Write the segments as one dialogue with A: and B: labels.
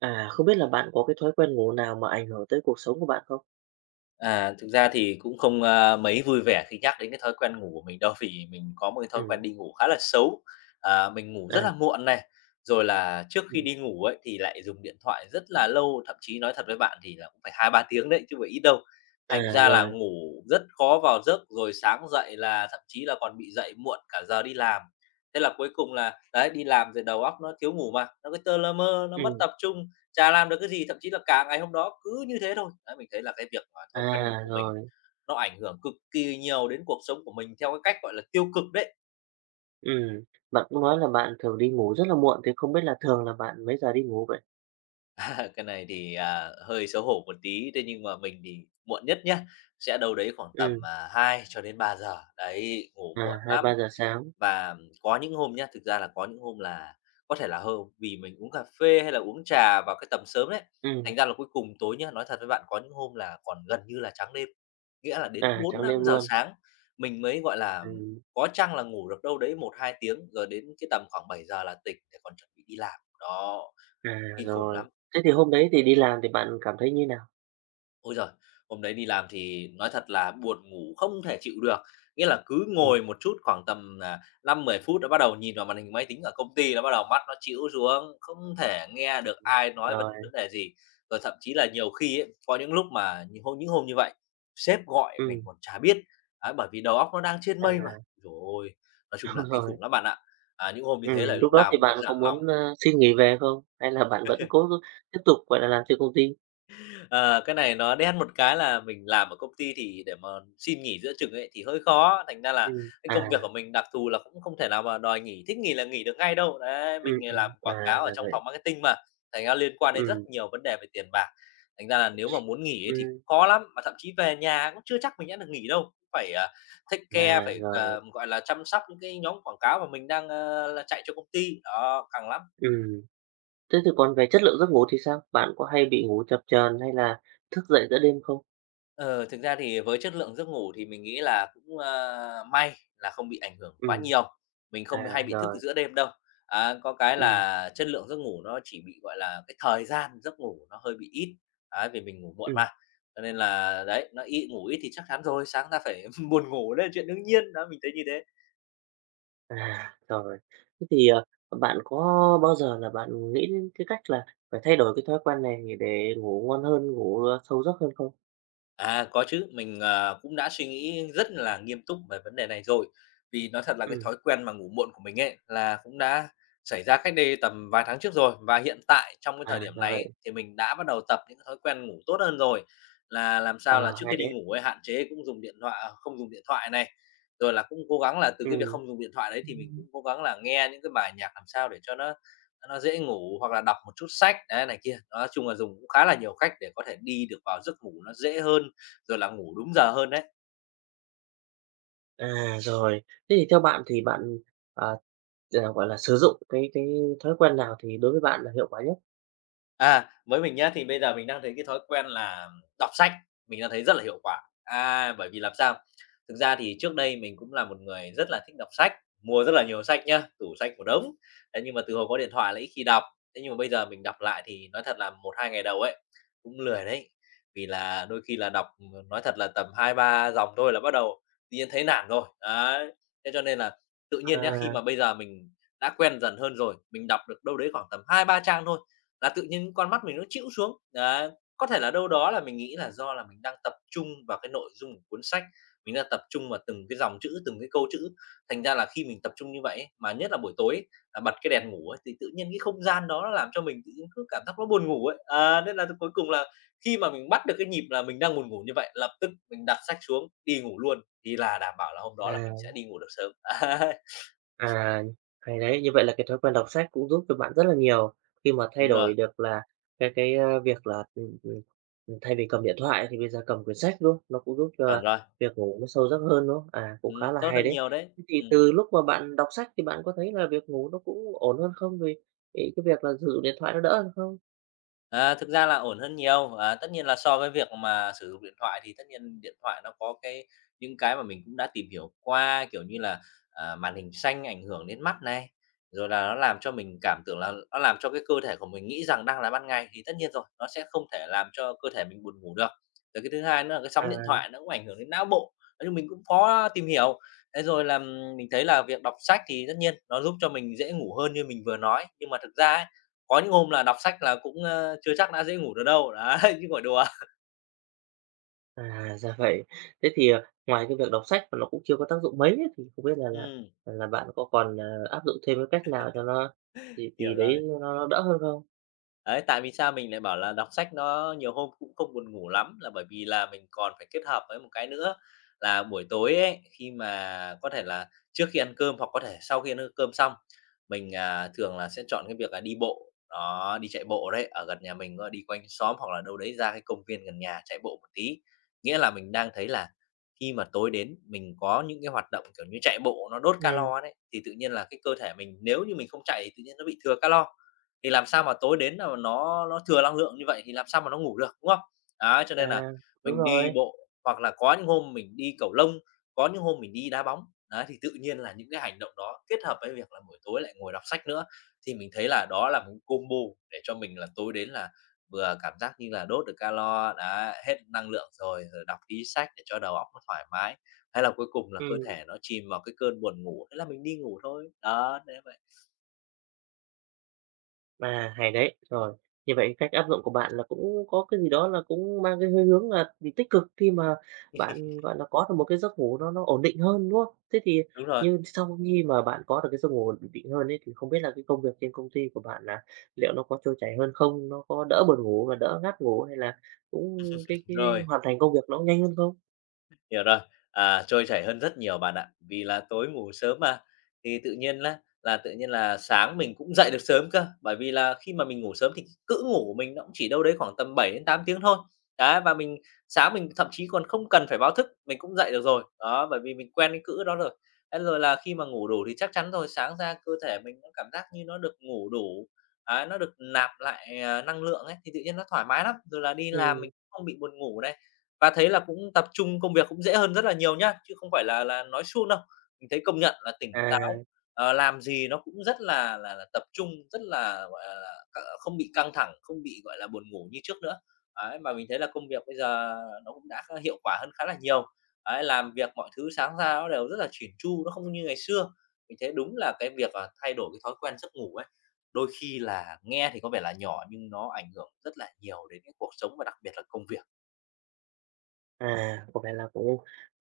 A: À, không biết là bạn có cái thói quen ngủ nào mà ảnh hưởng tới cuộc sống của bạn không?
B: Thực ra thì cũng không, mấy vui vẻ khi nhắc đến cái thói quen ngủ của mình đâu, vì mình có một cái thói
A: Ừm,
B: quen đi ngủ khá là xấu. Mình ngủ
A: à,
B: rất là muộn này, rồi là trước khi
A: ừm,
B: đi ngủ ấy, thì lại dùng điện thoại rất là lâu, thậm chí nói thật với bạn thì là cũng phải hai ba tiếng đấy, chứ không phải ít đâu. Thành
A: à,
B: ra là
A: rồi,
B: ngủ rất khó vào giấc, rồi sáng dậy là thậm chí là còn bị dậy muộn cả giờ đi làm. Thế là cuối cùng là, đấy, đi làm rồi đầu óc nó thiếu ngủ mà, nó cứ tơ lơ mơ, nó mất
A: ừm,
B: tập trung. Chả làm được cái gì, thậm chí là cả ngày hôm đó cứ như thế thôi. Đấy, mình thấy là cái việc mà thói quen ngủ
A: à,
B: của mình
A: rồi,
B: nó ảnh hưởng cực kỳ nhiều đến cuộc sống của mình theo cái cách, gọi là, tiêu cực đấy.
A: ừm. Bạn cũng nói là bạn thường đi ngủ rất là muộn thì không biết là thường là bạn mấy giờ đi ngủ vậy?
B: Cái này thì, hơi xấu hổ một tí, thế nhưng mà mình thì muộn nhất nhá, sẽ đâu đấy khoảng tầm,
A: Ừm,
B: 2 cho đến ba giờ. Đấy, ngủ
A: à,
B: muộn
A: hai ba
B: lắm.
A: giờ sáng,
B: Và có những hôm nhá, thực ra là có những hôm là có thể là hôm vì mình uống cà phê hay là uống trà vào cái tầm sớm đấy,
A: ừm,
B: thành ra là cuối cùng tối nhá, nói thật với bạn có những hôm là còn gần như là trắng đêm. Nghĩa là đến
A: à,
B: bốn
A: trắng
B: năm
A: đêm
B: giờ
A: luôn,
B: sáng mình mới, gọi là,
A: ừm,
B: có chăng là ngủ được đâu đấy một hai tiếng, rồi đến cái tầm khoảng bảy giờ là tỉnh để còn chuẩn bị đi làm. Đó,
A: à,
B: kinh khủng
A: rồi.
B: lắm.
A: Thế thì hôm đấy thì đi làm thì bạn cảm thấy như nào?
B: Ôi giời! Hôm đấy đi làm thì nói thật là buồn ngủ không thể chịu được, nghĩa là cứ
A: Ừm,
B: ngồi một chút khoảng tầm, 5-10 phút đã bắt đầu nhìn vào màn hình máy tính ở công ty, đã bắt đầu mắt nó chịu xuống, không thể nghe
A: à,
B: được ai nói vấn vấn
A: rồi,
B: đề gì. Rồi thậm chí là nhiều khi ấy, có những lúc mà những hôm như vậy, sếp gọi mình
A: ừm,
B: còn chả biết, ấy, bởi vì đầu óc nó đang trên mây mà.
A: à,
B: Rồi nói chung
A: đúng
B: là kinh
A: rồi,
B: khủng lắm bạn ạ. À, những hôm như thế là
A: lúc
B: lúc
A: đó
B: nào
A: thì
B: cũng phải
A: bạn có
B: dặn lòng.
A: muốn, xin nghỉ về không? Hay là bạn vẫn cố tiếp tục, gọi là, làm trên công ty?
B: Ờ, cái này nó đen một cái là mình làm ở công ty thì để mà xin nghỉ giữa chừng ấy thì hơi khó, thành ra là cái công việc của
A: À,
B: mình đặc thù là cũng không thể nào mà đòi nghỉ, thích nghỉ là nghỉ được ngay đâu. Đấy, mình làm
A: à,
B: quảng cáo ở
A: ra
B: trong
A: vậy.
B: phòng marketing mà, thành ra liên quan đến rất
A: Ừm,
B: nhiều vấn đề về tiền bạc. Thành ra là nếu mà muốn nghỉ ấy thì
A: ừm,
B: khó lắm, mà thậm chí về nhà cũng chưa chắc mình đã được nghỉ đâu, phải, take
A: à,
B: care, phải,
A: rồi,
B: gọi là, chăm sóc những cái nhóm quảng cáo mà mình đang, là chạy cho công ty, đó, càng lắm.
A: ừm. Thế thì còn về chất lượng giấc ngủ thì sao? Bạn có hay bị ngủ chập chờn hay là thức dậy giữa đêm không?
B: Ờ, Thực ra thì với chất lượng giấc ngủ thì mình nghĩ là cũng, may là không bị ảnh hưởng quá
A: Ừm,
B: nhiều, mình không
A: à,
B: hay bị thức
A: rồi,
B: giữa đêm đâu. Á, có cái
A: ừm,
B: là chất lượng giấc ngủ nó chỉ bị, gọi là, cái thời gian giấc ngủ nó hơi bị ít, ấy, vì mình ngủ muộn
A: ừm,
B: mà, cho nên là, đấy, nó ít ngủ ít thì chắc chắn rồi, sáng ra phải buồn ngủ đấy là chuyện đương nhiên, đó, mình thấy như thế.
A: à, rồi. Thế thì, bạn có bao giờ là bạn nghĩ đến cái cách là phải thay đổi cái thói quen này để ngủ ngon hơn, ngủ, sâu giấc hơn không?
B: À, có chứ, mình, cũng đã suy nghĩ rất là nghiêm túc về vấn đề này rồi. Vì nói thật là cái
A: Ừm,
B: thói quen mà ngủ muộn của mình ấy, là cũng đã xảy ra cách đây tầm vài tháng trước rồi. Và hiện tại trong cái
A: à,
B: thời điểm
A: ra
B: này
A: vậy.
B: ấy, thì mình đã bắt đầu tập những cái thói quen ngủ tốt hơn rồi, là làm
A: Ờ,
B: sao là trước
A: hay
B: khi đi
A: đấy.
B: ngủ ấy, hạn chế cũng dùng điện thoại à, không dùng điện thoại này. Rồi là cũng cố gắng là từ cái việc
A: Ừm.
B: không dùng điện thoại đấy thì mình cũng cố gắng là nghe những cái bài nhạc làm sao để cho nó dễ ngủ, hoặc là đọc một chút sách, đấy, này kia. Nói chung là dùng cũng khá là nhiều cách để có thể đi được vào giấc ngủ nó dễ hơn rồi là ngủ đúng giờ hơn đấy.
A: À, rồi. Thế thì theo bạn thì bạn, ờ là gọi là, sử dụng cái thói quen nào thì đối với bạn là hiệu quả nhất?
B: À, với mình nhá, thì bây giờ mình đang thấy cái thói quen là đọc sách, mình đang thấy rất là hiệu quả. À, bởi vì làm sao? Thực ra thì trước đây mình cũng là một người rất là thích đọc sách, mua rất là nhiều sách nhá, tủ sách một đống. Thế nhưng mà từ hồi có điện thoại là ít khi đọc. Thế nhưng mà bây giờ mình đọc lại thì nói thật là một 2 ngày đầu ấy, cũng lười đấy. Vì là đôi khi là đọc, nói thật là tầm 2 3 dòng thôi là bắt đầu tự nhiên thấy nản rồi. Đấy, thế cho nên là tự nhiên nhá, khi
A: À,
B: mà bây giờ mình đã quen dần hơn rồi, mình đọc được đâu đấy khoảng tầm 2 3 trang thôi là tự nhiên con mắt mình nó chịu xuống. Đấy, có thể là đâu đó là mình nghĩ là do là mình đang tập trung vào cái nội dung của cuốn sách, mình đang tập trung vào từng cái dòng chữ, từng cái câu chữ. Thành ra là khi mình tập trung như vậy ấy, mà nhất là buổi tối ấy, là bật cái đèn ngủ ấy, thì tự nhiên cái không gian đó nó làm cho mình tự nhiên cứ cảm giác nó buồn ngủ ấy. À, nên là cuối cùng là khi mà mình bắt được cái nhịp là mình đang buồn ngủ như vậy, lập tức mình đặt sách xuống đi ngủ luôn, thì là đảm bảo là hôm đó là
A: à,
B: mình sẽ đi ngủ được sớm.
A: à, hay đấy, như vậy là cái thói quen đọc sách cũng giúp cho bạn rất là nhiều khi mà thay
B: Đúng rồi,
A: đổi được là cái việc là, thay vì cầm điện thoại thì bây giờ cầm quyển sách, đúng không? Nó cũng giúp cho
B: chuẩn rồi.
A: việc ngủ nó sâu giấc hơn, đúng không? À, cũng khá là
B: Tốt
A: hay
B: hơn
A: đấy.
B: nhiều đấy.
A: Thế thì
B: Ừm.
A: từ lúc mà bạn đọc sách thì bạn có thấy là việc ngủ nó cũng ổn hơn không? Vì vì cái việc là sử dụng điện thoại nó đỡ hơn không?
B: À, thực ra là ổn hơn nhiều, à, tất nhiên là so với việc mà sử dụng điện thoại thì tất nhiên điện thoại nó có cái những cái mà mình cũng đã tìm hiểu qua, kiểu như là, màn hình xanh ảnh hưởng đến mắt này, rồi là nó làm cho mình cảm tưởng là nó làm cho cái cơ thể của mình nghĩ rằng đang là ban ngày thì tất nhiên rồi, nó sẽ không thể làm cho cơ thể mình buồn ngủ được. Rồi cái thứ hai nữa là cái
A: À.
B: sóng điện thoại nó cũng ảnh hưởng đến não bộ, nói chung mình cũng có tìm hiểu. Thế rồi là, mình thấy là việc đọc sách thì tất nhiên nó giúp cho mình dễ ngủ hơn như mình vừa nói, nhưng mà thực ra ấy, có những hôm là đọc sách là cũng, chưa chắc đã dễ ngủ được đâu, đấy, chứ không đùa.
A: À, ra vậy. Thế thì, ngoài cái việc đọc sách mà nó cũng chưa có tác dụng mấy ấy, thì không biết là
B: Ừm,
A: bạn có còn, áp dụng thêm cái cách nào cho nó gì gì
B: hiểu
A: đấy
B: rồi.
A: nó đỡ hơn không?
B: Đấy, tại vì sao mình lại bảo là đọc sách nó nhiều hôm cũng không buồn ngủ lắm là bởi vì là mình còn phải kết hợp với một cái nữa là buổi tối ấy, khi mà có thể là trước khi ăn cơm hoặc có thể sau khi ăn cơm xong, mình, thường là sẽ chọn cái việc là đi bộ, đó, đi chạy bộ đấy, ở gần nhà mình có đi quanh xóm hoặc là đâu đấy ra cái công viên gần nhà chạy bộ một tí. Nghĩa là mình đang thấy là khi mà tối đến mình có những cái hoạt động, kiểu như, chạy bộ nó đốt
A: Ừ.
B: calo đấy, thì tự nhiên là cái cơ thể mình nếu như mình không chạy thì tự nhiên nó bị thừa calo thì làm sao mà tối đến là nó thừa năng lượng như vậy thì làm sao mà nó ngủ được, đúng không? Đấy, cho nên là
A: À, đúng
B: mình đi
A: rồi.
B: bộ hoặc là có những hôm mình đi cầu lông, có những hôm mình đi đá bóng, đấy, thì tự nhiên là những cái hành động đó kết hợp với việc là buổi tối lại ngồi đọc sách nữa, thì mình thấy là đó là một combo để cho mình là tối đến là vừa cảm giác như là đốt được calo, đã hết năng lượng rồi, rồi đọc tí sách để cho đầu óc nó thoải mái, hay là cuối cùng là cơ
A: Ừm.
B: thể nó chìm vào cái cơn buồn ngủ, thế là mình đi ngủ thôi. Đó, thế vậy.
A: À, hay đấy. Rồi, như vậy cách áp dụng của bạn là cũng có cái gì đó là cũng mang cái hơi hướng là vì tích cực khi mà bạn, gọi là, có được một cái giấc ngủ nó ổn định hơn, đúng không? Thế thì
B: Đúng rồi,
A: như sau khi mà bạn có được cái giấc ngủ ổn định hơn ấy, thì không biết là cái công việc trên công ty của bạn là liệu nó có trôi chảy hơn không? Nó có đỡ buồn ngủ và đỡ ngáp ngủ hay là cũng cái
B: rồi.
A: hoàn thành công việc nó nhanh hơn không?
B: Hiểu rồi, à, trôi chảy hơn rất nhiều bạn ạ. Vì là tối ngủ sớm mà, thì tự nhiên là sáng mình cũng dậy được sớm cơ, bởi vì là khi mà mình ngủ sớm thì cữ ngủ của mình nó cũng chỉ đâu đấy khoảng tầm 7 đến 8 tiếng thôi. Đấy, và sáng mình thậm chí còn không cần phải báo thức, mình cũng dậy được rồi. Đó, bởi vì mình quen cái cữ đó rồi. Thế rồi là khi mà ngủ đủ thì chắc chắn rồi, sáng ra cơ thể mình nó cảm giác như nó được ngủ đủ, đấy, nó được nạp lại, năng lượng ấy, thì tự nhiên nó thoải mái lắm. Rồi là đi làm
A: Ừm,
B: mình cũng không bị buồn ngủ này. Và thấy là cũng tập trung công việc cũng dễ hơn rất là nhiều nhá, chứ không phải là nói suông đâu. Mình thấy công nhận là tỉnh
A: à,
B: táo, làm gì nó cũng rất là tập trung, rất là, gọi là, không bị căng thẳng, không bị, gọi là, buồn ngủ như trước nữa. Ấy, mà mình thấy là công việc bây giờ nó cũng đã khá hiệu quả hơn khá là nhiều. Ấy, làm việc mọi thứ sáng ra nó đều rất là chỉn chu, nó không như ngày xưa. Mình thấy đúng là cái việc, thay đổi cái thói quen giấc ngủ ấy, đôi khi là nghe thì có vẻ là nhỏ nhưng nó ảnh hưởng rất là nhiều đến cái cuộc sống và đặc biệt là công việc.
A: à, có vẻ là cũng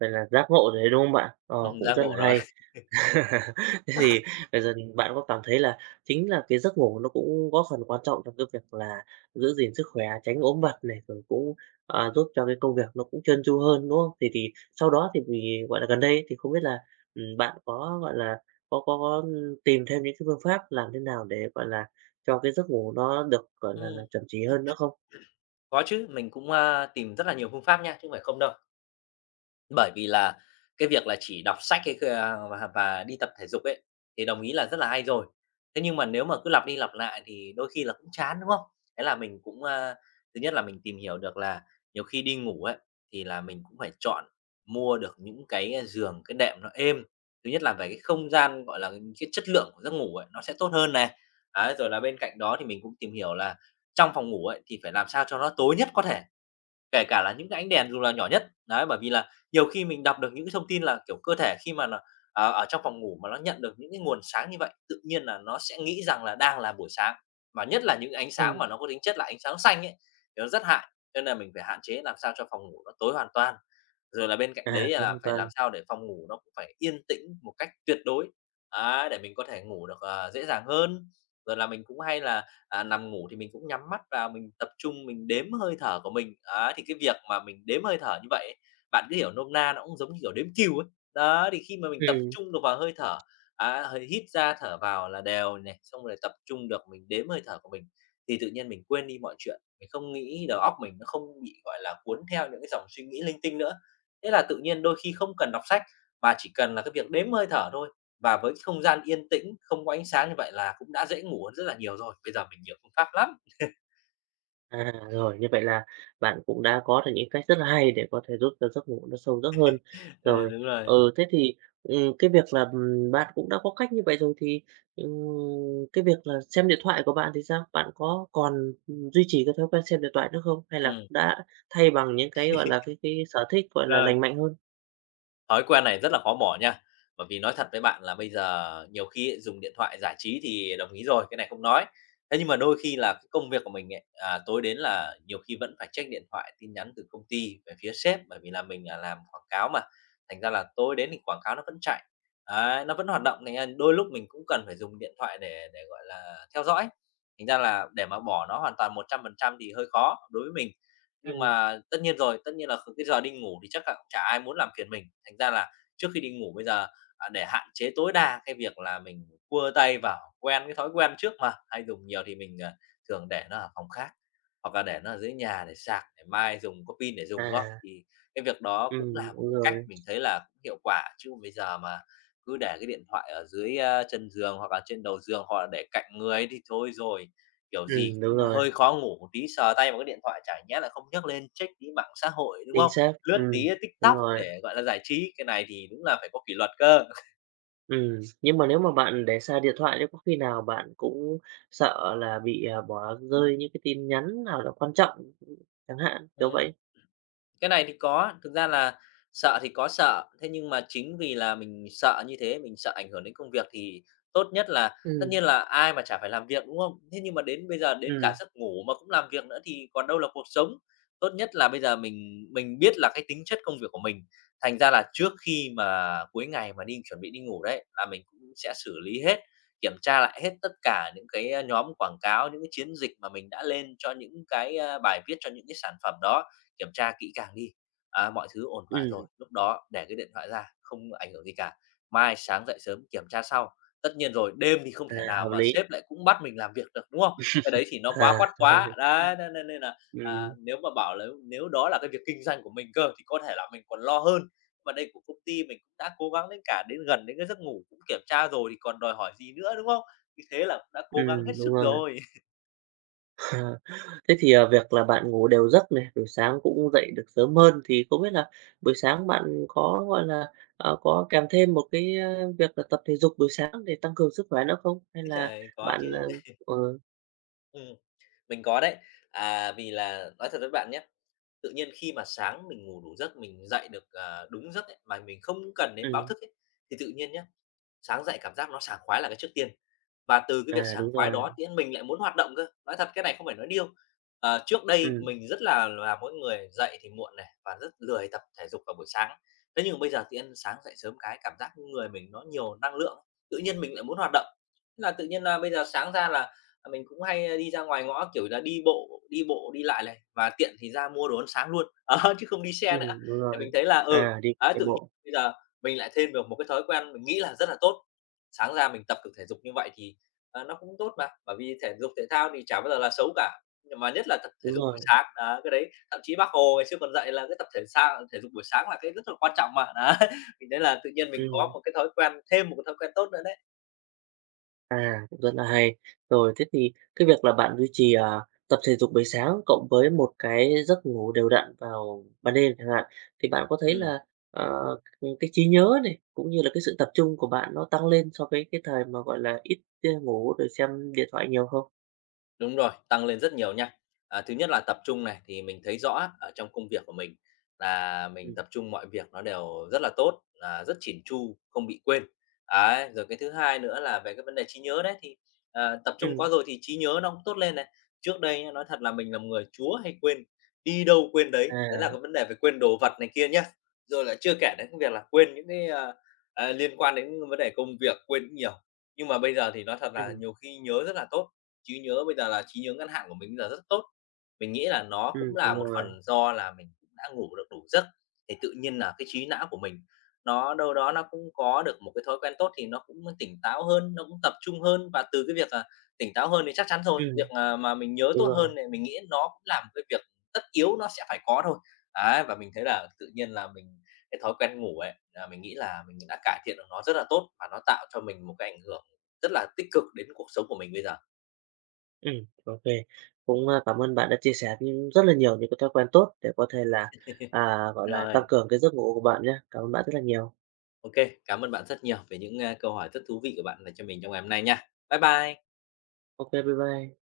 A: vậy là giác ngộ rồi đấy, đúng không bạn? Ờ, cũng
B: Giác
A: rất là
B: ngộ rồi.
A: hay. Thế thì bây giờ bạn có cảm thấy là chính là cái giấc ngủ nó cũng góp phần quan trọng trong cái việc là giữ gìn sức khỏe, tránh ốm vặt này, rồi cũng, giúp cho cái công việc nó cũng trơn tru hơn, đúng không? Thì sau đó thì vì, gọi là, gần đây thì không biết là, bạn có, gọi là, có tìm thêm những cái phương pháp làm thế nào để, gọi là, cho cái giấc ngủ nó được, gọi là,
B: Ừm,
A: chuẩn chỉ hơn nữa không?
B: có chứ, mình cũng, tìm rất là nhiều phương pháp nha, chứ không phải không đâu. Bởi vì là cái việc là chỉ đọc sách hay, và đi tập thể dục ấy, thì đồng ý là rất là hay rồi. Thế nhưng mà nếu mà cứ lặp đi lặp lại thì đôi khi là cũng chán, đúng không? Thế là mình cũng, thứ nhất là mình tìm hiểu được là nhiều khi đi ngủ ấy, thì là mình cũng phải chọn mua được những cái, giường, cái đệm nó êm. Thứ nhất là về cái không gian, gọi là, cái chất lượng của giấc ngủ ấy, nó sẽ tốt hơn này. Đấy, rồi là bên cạnh đó thì mình cũng tìm hiểu là trong phòng ngủ ấy, thì phải làm sao cho nó tối nhất có thể. Kể cả là những cái ánh đèn dù là nhỏ nhất. Đấy, bởi vì là nhiều khi mình đọc được những cái thông tin là, kiểu, cơ thể khi mà nó ở trong phòng ngủ mà nó nhận được những cái nguồn sáng như vậy, tự nhiên là nó sẽ nghĩ rằng là đang là buổi sáng, mà nhất là những ánh sáng
A: Ừm,
B: mà nó có tính chất là ánh sáng xanh ấy, thì nó rất hại. Cho nên là mình phải hạn chế làm sao cho phòng ngủ nó tối hoàn toàn. Rồi là bên cạnh đấy
A: à, không an
B: là phải làm
A: toàn.
B: sao để phòng ngủ nó cũng phải yên tĩnh một cách tuyệt đối, để mình có thể ngủ được, dễ dàng hơn. Rồi là mình cũng hay là, nằm ngủ thì mình cũng nhắm mắt và mình tập trung mình đếm hơi thở của mình. Thì cái việc mà mình đếm hơi thở như vậy ấy, bạn cứ hiểu nôm na nó cũng giống như kiểu đếm cừu ấy. Đó, thì khi mà mình tập
A: Ừm.
B: trung được vào hơi thở, hơi hít ra thở vào là đều này, xong rồi tập trung được mình đếm hơi thở của mình, thì tự nhiên mình quên đi mọi chuyện, mình không nghĩ đầu óc mình nó không bị, gọi là, cuốn theo những cái dòng suy nghĩ linh tinh nữa. Thế là tự nhiên đôi khi không cần đọc sách, mà chỉ cần là cái việc đếm hơi thở thôi, và với cái không gian yên tĩnh, không có ánh sáng như vậy là cũng đã dễ ngủ hơn rất là nhiều rồi. Bây giờ mình hiểu phương pháp lắm.
A: À, rồi, như vậy là bạn cũng đã có được những cách rất là hay để có thể giúp cho giấc ngủ nó sâu giấc hơn.
B: Ừ,
A: Rồi,
B: đúng rồi.
A: ừ, thế thì, cái việc là, bạn cũng đã có cách như vậy rồi thì, ừm, cái việc là xem điện thoại của bạn thì sao? Bạn có còn, duy trì cái thói quen xem điện thoại nữa không? Hay là
B: Ừm.
A: đã thay bằng những cái, gọi là, cái sở thích, gọi là,
B: Rồi.
A: lành mạnh hơn?
B: Thói quen này rất là khó bỏ nha, bởi vì nói thật với bạn là bây giờ nhiều khi ấy, dùng điện thoại giải trí thì đồng ý rồi, cái này không nói. Thế nhưng mà đôi khi là cái công việc của mình ấy, tối đến là nhiều khi vẫn phải check điện thoại, tin nhắn từ công ty về phía sếp, bởi vì là mình là làm quảng cáo mà, thành ra là tối đến thì quảng cáo nó vẫn chạy, đấy, nó vẫn hoạt động, thành ra đôi lúc mình cũng cần phải dùng điện thoại để, gọi là, theo dõi. Thành ra là để mà bỏ nó hoàn toàn 100% thì hơi khó đối với mình. Nhưng
A: Ừm,
B: mà tất nhiên rồi, tất nhiên là cái giờ đi ngủ thì chắc là chả ai muốn làm phiền mình, thành ra là trước khi đi ngủ bây giờ, để hạn chế tối đa cái việc là mình cua tay vào, quen cái thói quen trước mà, hay dùng nhiều thì mình, thường để nó ở phòng khác, hoặc là để nó ở dưới nhà để sạc, để mai dùng có pin để dùng, đúng không?
A: à,
B: Thì cái việc đó cũng
A: ừm,
B: là một
A: đúng
B: cái cách
A: rồi,
B: mình thấy là cũng hiệu quả, chứ bây giờ mà cứ để cái điện thoại ở dưới, chân giường hoặc là trên đầu giường, hoặc là để cạnh người ấy thì thôi rồi, kiểu gì
A: đúng
B: mà
A: rồi,
B: hơi khó ngủ một tí, sờ tay vào cái điện thoại chả nhẽ là không nhấc lên check tí mạng xã hội, đúng
A: chính
B: không?
A: xác,
B: Lướt tí
A: đúng
B: TikTok
A: rồi.
B: để, gọi là, giải trí, cái này thì đúng là phải có kỷ luật cơ.
A: Ừ, nhưng mà nếu mà bạn để xa điện thoại thì có khi nào bạn cũng sợ là bị, bỏ rơi những cái tin nhắn nào đó quan trọng chẳng hạn, kiểu vậy?
B: Ừm. Cái này thì có, thực ra là sợ thì có sợ, thế nhưng mà chính vì là mình sợ như thế, mình sợ ảnh hưởng đến công việc thì tốt nhất là tất
A: Ừ,
B: nhiên là ai mà chả phải làm việc, đúng không? Thế nhưng mà đến bây giờ đến cả
A: Ừ,
B: giấc ngủ mà cũng làm việc nữa thì còn đâu là cuộc sống. Tốt nhất là bây giờ mình biết là cái tính chất công việc của mình, thành ra là trước khi mà cuối ngày mà đi chuẩn bị đi ngủ đấy, là mình cũng sẽ xử lý hết, kiểm tra lại hết tất cả những cái, nhóm quảng cáo, những cái chiến dịch mà mình đã lên cho những cái, bài viết, cho những cái sản phẩm đó kiểm tra kỹ càng đi, mọi thứ ổn thỏa
A: Ừ,
B: rồi, lúc đó để cái điện thoại ra, không ảnh hưởng gì cả. Mai sáng dậy sớm kiểm tra sau. Tất nhiên rồi, đêm thì không
A: à,
B: thể nào
A: hợp
B: mà
A: lý,
B: sếp lại cũng bắt mình làm việc được, đúng không? Cái đấy thì nó quá
A: à,
B: quát quá.
A: rồi,
B: Đấy, nên nên nên là,
A: Ừ,
B: nếu mà bảo là nếu đó là cái việc kinh doanh của mình cơ thì có thể là mình còn lo hơn. Mà đây của công ty mình cũng đã cố gắng đến cả đến gần đến cái giấc ngủ cũng kiểm tra rồi thì còn đòi hỏi gì nữa, đúng không? Như thế là cũng đã
A: Ừ,
B: cố gắng hết
A: đúng
B: sức
A: rồi.
B: rồi.
A: Ờ, thế thì, việc là bạn ngủ đều giấc này, buổi sáng cũng dậy được sớm hơn thì không biết là buổi sáng bạn có, gọi là, có kèm thêm một cái, việc là tập thể dục buổi sáng để tăng cường sức khỏe nữa không? Hay là
B: Trời, có chứ.
A: bạn, ờ,
B: Ừm. Mình có đấy. À, vì là nói thật với bạn nhé, tự nhiên khi mà sáng mình ngủ đủ giấc, mình dậy được, đúng giấc ấy, mà mình không cần đến báo
A: ừm,
B: thức ấy, thì tự nhiên nhé, sáng dậy cảm giác nó sảng khoái là cái trước tiên. Và từ cái việc sảng
A: đúng
B: khoái
A: rồi,
B: đó thì mình lại muốn hoạt động cơ, nói thật cái này không phải nói điêu. Trước đây
A: Ừ,
B: mình rất là mỗi người dậy thì muộn này và rất lười tập thể dục vào buổi sáng. Thế nhưng mà bây giờ tự nhiên sáng dậy sớm cái cảm giác người mình nó nhiều năng lượng, tự nhiên mình lại muốn hoạt động. Thế là tự nhiên là bây giờ sáng ra là mình cũng hay đi ra ngoài ngõ, kiểu là, đi bộ đi lại này và tiện thì ra mua đồ ăn sáng luôn, đó, chứ không đi xe nữa.
A: Ừm, đúng
B: Thì
A: rồi.
B: mình thấy là, ừ,
A: À, đi
B: đấy,
A: chạy
B: tự nhiên
A: bộ,
B: bây giờ mình lại thêm được một cái thói quen mình nghĩ là rất là tốt. Sáng ra mình tập được thể dục như vậy thì nó cũng tốt mà, bởi vì thể dục thể thao thì chả bao giờ là xấu cả, nhưng mà nhất là tập thể
A: đúng
B: dục buổi
A: rồi,
B: sáng, đó, cái đấy thậm chí Bác Hồ ngày xưa còn dạy là cái tập thể dục buổi sáng là cái rất là quan trọng mà. Đấy, thì đấy là tự nhiên mình có
A: ừm,
B: một cái thói quen thêm một cái thói quen tốt nữa đấy.
A: à, cũng rất là hay. Rồi thế thì cái việc là bạn duy trì, tập thể dục buổi sáng cộng với một cái giấc ngủ đều đặn vào ban đêm chẳng hạn, thì bạn có thấy
B: Ừm.
A: là, ờ, cái trí nhớ này, cũng như là cái sự tập trung của bạn nó tăng lên so với cái thời mà, gọi là, ít, ngủ rồi xem điện thoại nhiều không?
B: Đúng rồi, tăng lên rất nhiều nha. À, thứ nhất là tập trung này, thì mình thấy rõ ở trong công việc của mình là mình
A: Ừm,
B: tập trung mọi việc nó đều rất là tốt, là rất chỉn chu, không bị quên. Đấy, rồi cái thứ hai nữa là về cái vấn đề trí nhớ đấy, thì, tập trung
A: ừm,
B: quá rồi thì trí nhớ nó cũng tốt lên này. Trước đây nhá, nói thật là mình là một người chúa hay quên, đi đâu quên đấy, đấy là
A: à,
B: cái vấn đề về quên đồ vật này kia nhá. Rồi là chưa kể đến cái việc là quên những cái, liên quan đến vấn đề công việc, quên cũng nhiều. Nhưng mà bây giờ thì nói thật là
A: ừm,
B: nhiều khi nhớ rất là tốt. Trí nhớ bây giờ là trí nhớ ngắn hạn của mình bây giờ rất tốt. Mình nghĩ là nó cũng
A: đúng
B: là một
A: rồi,
B: phần do là mình cũng đã ngủ được đủ giấc, thì tự nhiên là cái trí não của mình nó đâu đó nó cũng có được một cái thói quen tốt thì nó cũng tỉnh táo hơn, nó cũng tập trung hơn. Và từ cái việc, tỉnh táo hơn thì chắc chắn rồi,
A: ừm,
B: việc, mà mình nhớ
A: đúng
B: tốt
A: rồi.
B: hơn thì mình nghĩ nó cũng là một cái việc tất yếu nó sẽ phải có thôi. Đấy, và mình thấy là tự nhiên là mình cái thói quen ngủ ấy, là mình nghĩ là mình đã cải thiện được nó rất là tốt và nó tạo cho mình một cái ảnh hưởng rất là tích cực đến cuộc sống của mình bây giờ.
A: Ừ, OK. Cũng, cảm ơn bạn đã chia sẻ những rất là nhiều những cái thói quen tốt để có thể là, gọi là, tăng
B: Rồi,
A: cường cái giấc ngủ của bạn nhé. Cảm ơn bạn rất là nhiều.
B: OK. Cảm ơn bạn rất nhiều về những, câu hỏi rất thú vị của bạn dành cho mình trong ngày hôm nay nha. Bye bye.
A: OK, bye bye.